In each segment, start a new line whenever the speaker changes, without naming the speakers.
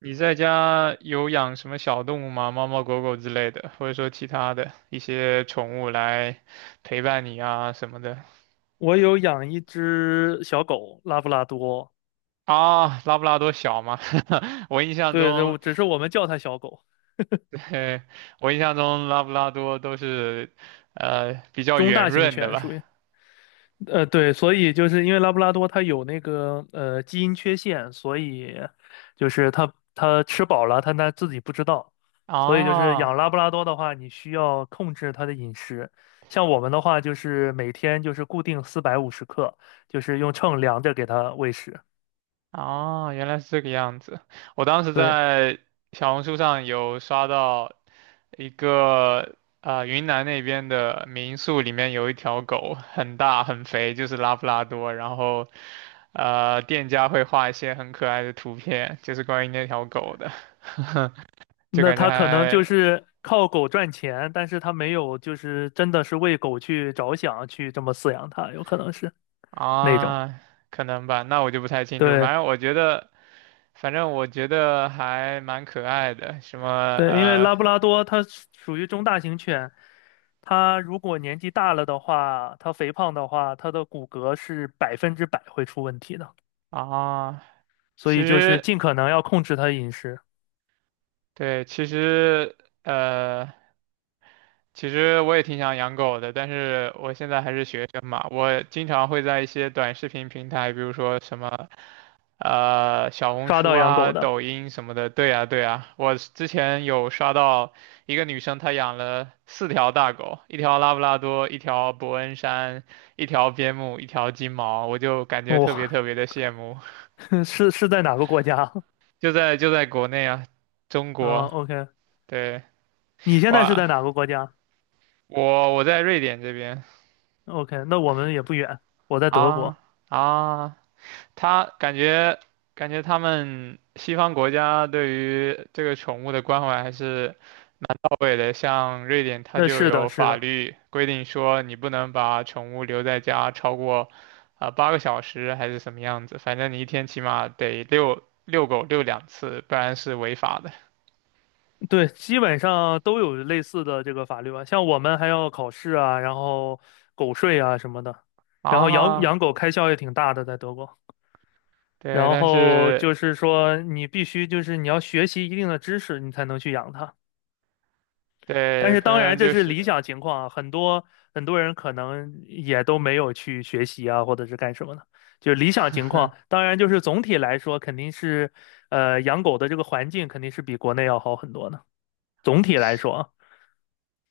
你在家有养什么小动物吗？猫猫狗狗之类的，或者说其他的一些宠物来陪伴你啊什么的。
我有养一只小狗，拉布拉多。
啊？拉布拉多小吗？我印象
对，
中，
对，只是我们叫它小狗，
嘿，我印象中拉布拉多都是，比较
中
圆
大型
润的
犬属
吧？
于。对，所以就是因为拉布拉多它有那个基因缺陷，所以就是它吃饱了，它自己不知道。所以就是养
啊，
拉布拉多的话，你需要控制它的饮食，像我们的话就是每天就是固定450克，就是用秤量着给它喂食。
哦，原来是这个样子。我当时
对。
在小红书上有刷到一个云南那边的民宿里面有一条狗，很大很肥，就是拉布拉多。然后店家会画一些很可爱的图片，就是关于那条狗的。就
那
感觉
他可能就
还。
是靠狗赚钱，但是他没有就是真的是为狗去着想，去这么饲养它，有可能是那种。
啊，可能吧，那我就不太清楚。
对
反正我觉得，反正我觉得还蛮可爱的，什么
对，因为
呃。
拉布拉多它是属于中大型犬，它如果年纪大了的话，它肥胖的话，它的骨骼是百分之百会出问题的，
啊，
所
其
以就是
实，
尽可能要控制它的饮食。
对，呃，其实我也挺想养狗的，但是我现在还是学生嘛，我经常会在一些短视频平台，比如说什么，小红
抓
书
到养
啊、
狗的。
抖音什么的。对呀，对呀，我之前有刷到一个女生，她养了四条大狗，一条拉布拉多，一条伯恩山，一条边牧，一条金毛，我就感觉特别
哇、
特别的羡慕。
是在哪个国家？
就在国内啊，中
嗯
国，
，OK。
对，
你现在是
哇。
在哪个国家？
我在瑞典这边。
OK，那我们也不远，我在德
啊，
国。
啊，他感觉他们西方国家对于这个宠物的关怀还是到位的，像瑞典它
那
就
是的，
有
是
法
的。
律规定说你不能把宠物留在家超过八、个小时还是什么样子，反正你一天起码得遛遛狗遛两次，不然是违法的。
对，基本上都有类似的这个法律吧。像我们还要考试啊，然后狗税啊什么的，然后养
啊。
养狗开销也挺大的，在德国。
对，
然
但
后
是
就是说，你必须就是你要学习一定的知识，你才能去养它。但
对，
是
可
当然
能
这
就
是
是
理想情况啊，很多很多人可能也都没有去学习啊，或者是干什么的。就是理想情况，当然就是总体来说肯定是，养狗的这个环境肯定是比国内要好很多的。总体来说啊。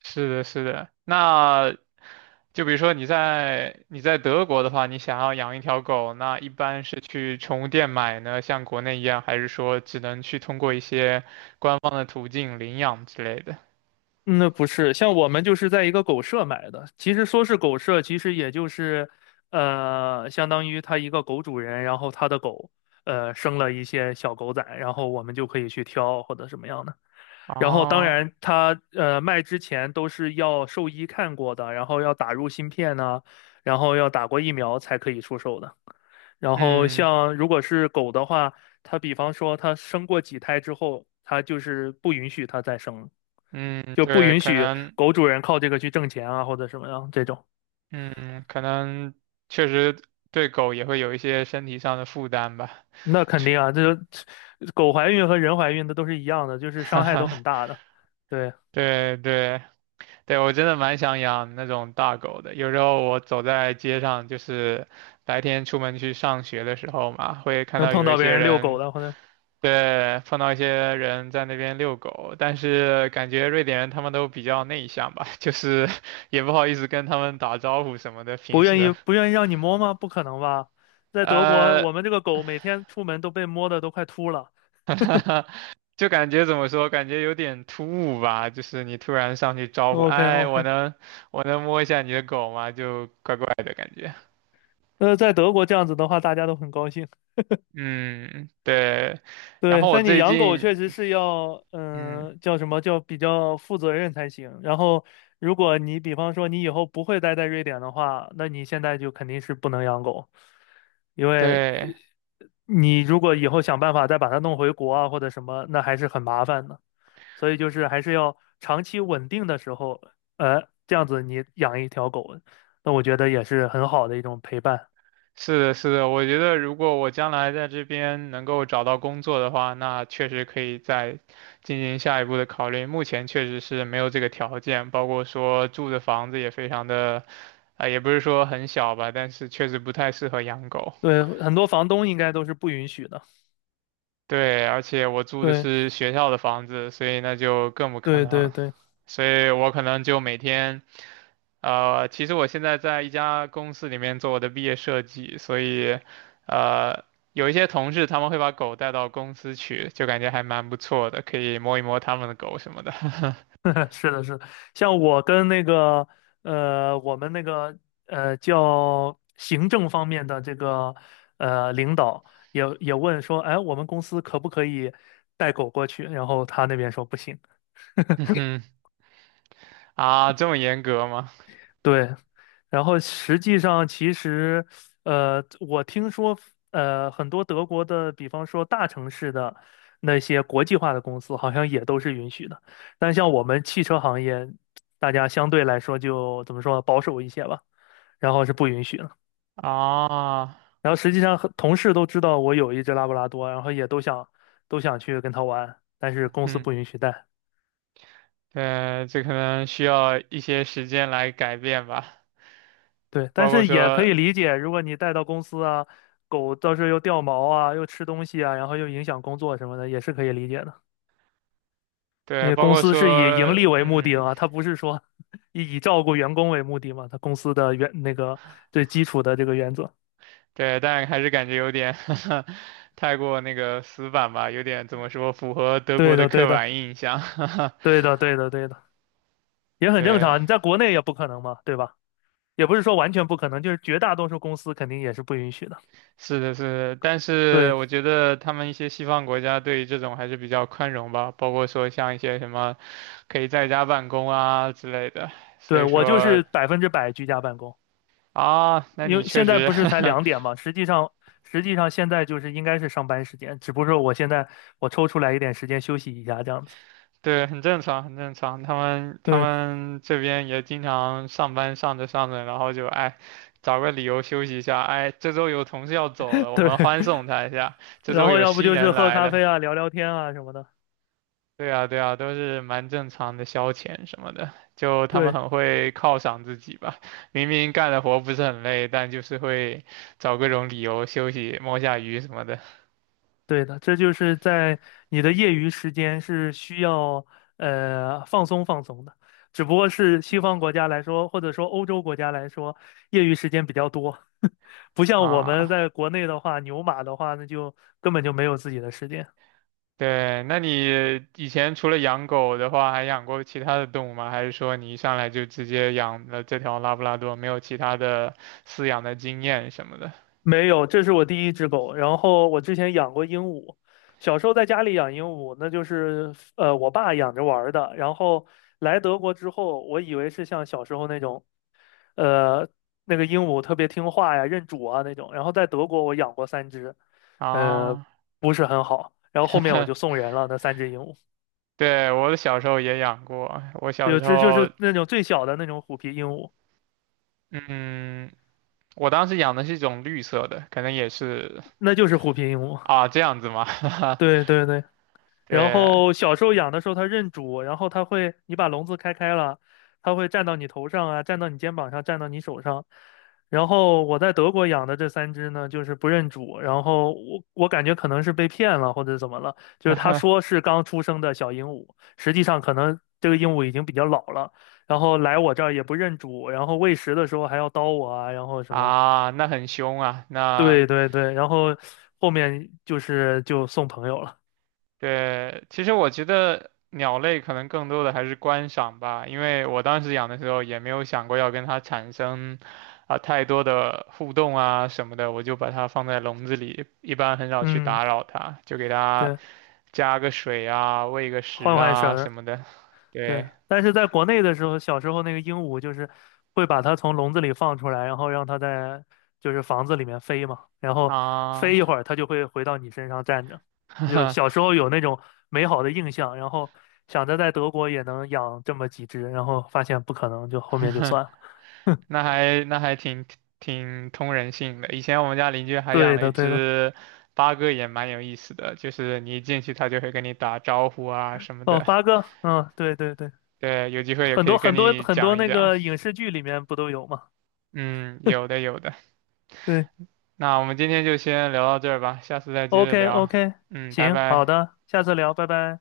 是的，是的。那就比如说你在德国的话，你想要养一条狗，那一般是去宠物店买呢，像国内一样，还是说只能去通过一些官方的途径领养之类的？
嗯那不是像我们就是在一个狗舍买的，其实说是狗舍，其实也就是，相当于他一个狗主人，然后他的狗，生了一些小狗仔，然后我们就可以去挑或者什么样的。然后当
哦，
然它卖之前都是要兽医看过的，然后要打入芯片呐、然后要打过疫苗才可以出售的。然后
嗯
像如果是狗的话，它比方说它生过几胎之后，它就是不允许它再生了，
嗯，
就不
对，
允许狗主人靠这个去挣钱啊或者什么样这种。
可能确实对狗也会有一些身体上的负担吧。
那肯定啊，这狗怀孕和人怀孕的都是一样的，就是
哈
伤害都
哈，
很大的。对，
对对，对，我真的蛮想养那种大狗的。有时候我走在街上，就是白天出门去上学的时候嘛，会看
能
到
碰
有一
到别
些
人遛狗
人，
的，或者。
对，碰到一些人在那边遛狗。但是感觉瑞典人他们都比较内向吧，就是也不好意思跟他们打招呼什么的。平
不愿意
时，
不愿意让你摸吗？不可能吧？在德国，
呃，
我们这个狗每天出门都被摸的都快秃了。
就感觉怎么说，感觉有点突兀吧。就是你突然上去招呼，
OK
哎，我
OK。
能我能摸一下你的狗吗？就怪怪的感觉。
那在德国这样子的话，大家都很高兴。
嗯，对。然
对，
后我
但你
最
养狗
近，
确实是要，
嗯，
叫什么叫比较负责任才行。然后，如果你比方说你以后不会待在瑞典的话，那你现在就肯定是不能养狗，因为
对，
你如果以后想办法再把它弄回国啊或者什么，那还是很麻烦的。所以就是还是要长期稳定的时候，这样子你养一条狗，那我觉得也是很好的一种陪伴。
是的，是的，我觉得如果我将来在这边能够找到工作的话，那确实可以再进行下一步的考虑。目前确实是没有这个条件，包括说住的房子也非常的，啊、也不是说很小吧，但是确实不太适合养狗。
对，很多房东应该都是不允许的。
对，而且我住的
对，
是学校的房子，所以那就更不可
对，对，
能。
对。
所以我可能就每天。其实我现在在一家公司里面做我的毕业设计，所以，呃，有一些同事他们会把狗带到公司去，就感觉还蛮不错的，可以摸一摸他们的狗什么的。
是的，是的。像我跟那个，我们那个，叫行政方面的这个，领导也问说，哎，我们公司可不可以带狗过去？然后他那边说不行。
嗯哼。啊，这么严格吗？
对，然后实际上其实，我听说，很多德国的，比方说大城市的那些国际化的公司，好像也都是允许的。但像我们汽车行业，大家相对来说就怎么说呢保守一些吧，然后是不允许的。
啊，
然后实际上，很同事都知道我有一只拉布拉多，然后也都想去跟它玩，但是公司
嗯，
不允许带。
对，这可能需要一些时间来改变吧，
对，但
包括
是也可
说，
以理解，如果你带到公司啊，狗到时候又掉毛啊，又吃东西啊，然后又影响工作什么的，也是可以理解的。因
对，
为
包
公
括
司是以盈
说，
利为目的
嗯。
啊，它不是说 以照顾员工为目的嘛，它公司的原那个最基础的这个原则。
对，但还是感觉有点 太过那个死板吧，有点怎么说，符合德国
对
的
的，对
刻
的，
板印象。
对的，对的，对的。也很正
对，
常。你在国内也不可能嘛，对吧？也不是说完全不可能，就是绝大多数公司肯定也是不允许的。
是的，是的，但是
对，
我觉得他们一些西方国家对于这种还是比较宽容吧，包括说像一些什么可以在家办公啊之类的。所
对，
以
我就
说
是百分之百居家办公。
啊，那
因
你
为
确
现在
实
不是才两 点嘛，实际上现在就是应该是上班时间，只不过我现在我抽出来一点时间休息一下这样子。
对，很正常，很正常。他们他
对
们这边也经常上班上着上着，然后就哎，找个理由休息一下。哎，这周有同事要走了，我
对。
们欢送他一下。这
然
周
后
有
要不
新
就是
人
喝
来
咖
了，
啡啊、聊聊天啊什么的。
对啊对啊，都是蛮正常的消遣什么的。就他们
对，
很会犒赏自己吧，明明干的活不是很累，但就是会找各种理由休息，摸下鱼什么的
对的，这就是在你的业余时间是需要放松放松的，只不过是西方国家来说，或者说欧洲国家来说，业余时间比较多。不像我们
啊。
在国内的话，牛马的话，那就根本就没有自己的时间。
对，那你以前除了养狗的话，还养过其他的动物吗？还是说你一上来就直接养了这条拉布拉多，没有其他的饲养的经验什么的？
没有，这是我第一只狗。然后我之前养过鹦鹉，小时候在家里养鹦鹉，那就是我爸养着玩儿的。然后来德国之后，我以为是像小时候那种呃那个鹦鹉特别听话呀、认主啊那种。然后在德国我养过三只，呃
啊，
不是很好。然后后面我就 送人了那三只鹦鹉。
对，我小时候也养过，我小
对，
时
这就
候，
是那种最小的那种虎皮鹦鹉。
嗯，我当时养的是一种绿色的，可能也是
那就是虎皮鹦鹉。
啊，这样子吗？
对对对。然
对。
后小时候养的时候它认主，然后它会，你把笼子开开了，它会站到你头上啊，站到你肩膀上，站到你手上。然后我在德国养的这三只呢，就是不认主，然后我感觉可能是被骗了或者怎么了，就是他说是刚出生的小鹦鹉，实际上可能这个鹦鹉已经比较老了，然后来我这儿也不认主，然后喂食的时候还要叨我啊，然后什么。
啊，那很凶啊，那。
对对对，然后后面就是就送朋友了。
对，其实我觉得鸟类可能更多的还是观赏吧，因为我当时养的时候也没有想过要跟它产生啊、太多的互动啊什么的，我就把它放在笼子里，一般很少去
嗯，
打扰它，就给它
对，
加个水啊、喂个食
换换绳
啊
儿。
什么的。
对，
对
但是在国内的时候，小时候那个鹦鹉就是会把它从笼子里放出来，然后让它在就是房子里面飞嘛，然后飞
啊，
一会儿，它就会回到你身上站着。
哈
就
哈。
小时候有那种美好的印象，然后想着在德国也能养这么几只，然后发现不可能，就后面就算了。
那还挺通人性的。以前我们家邻居还养
对
了一
的，对的。
只八哥，也蛮有意思的，就是你一进去，它就会跟你打招呼啊什么
哦，
的。
八哥，嗯，对对对。
对，有机会也
很
可
多
以跟
很多
你
很多
讲一
那
讲。
个影视剧里面不都有嘛？
嗯，有的有的。
对
那我们今天就先聊到这儿吧，下次再接
，OK
着聊。
OK，
嗯，拜
行，好
拜。
的，下次聊，拜拜。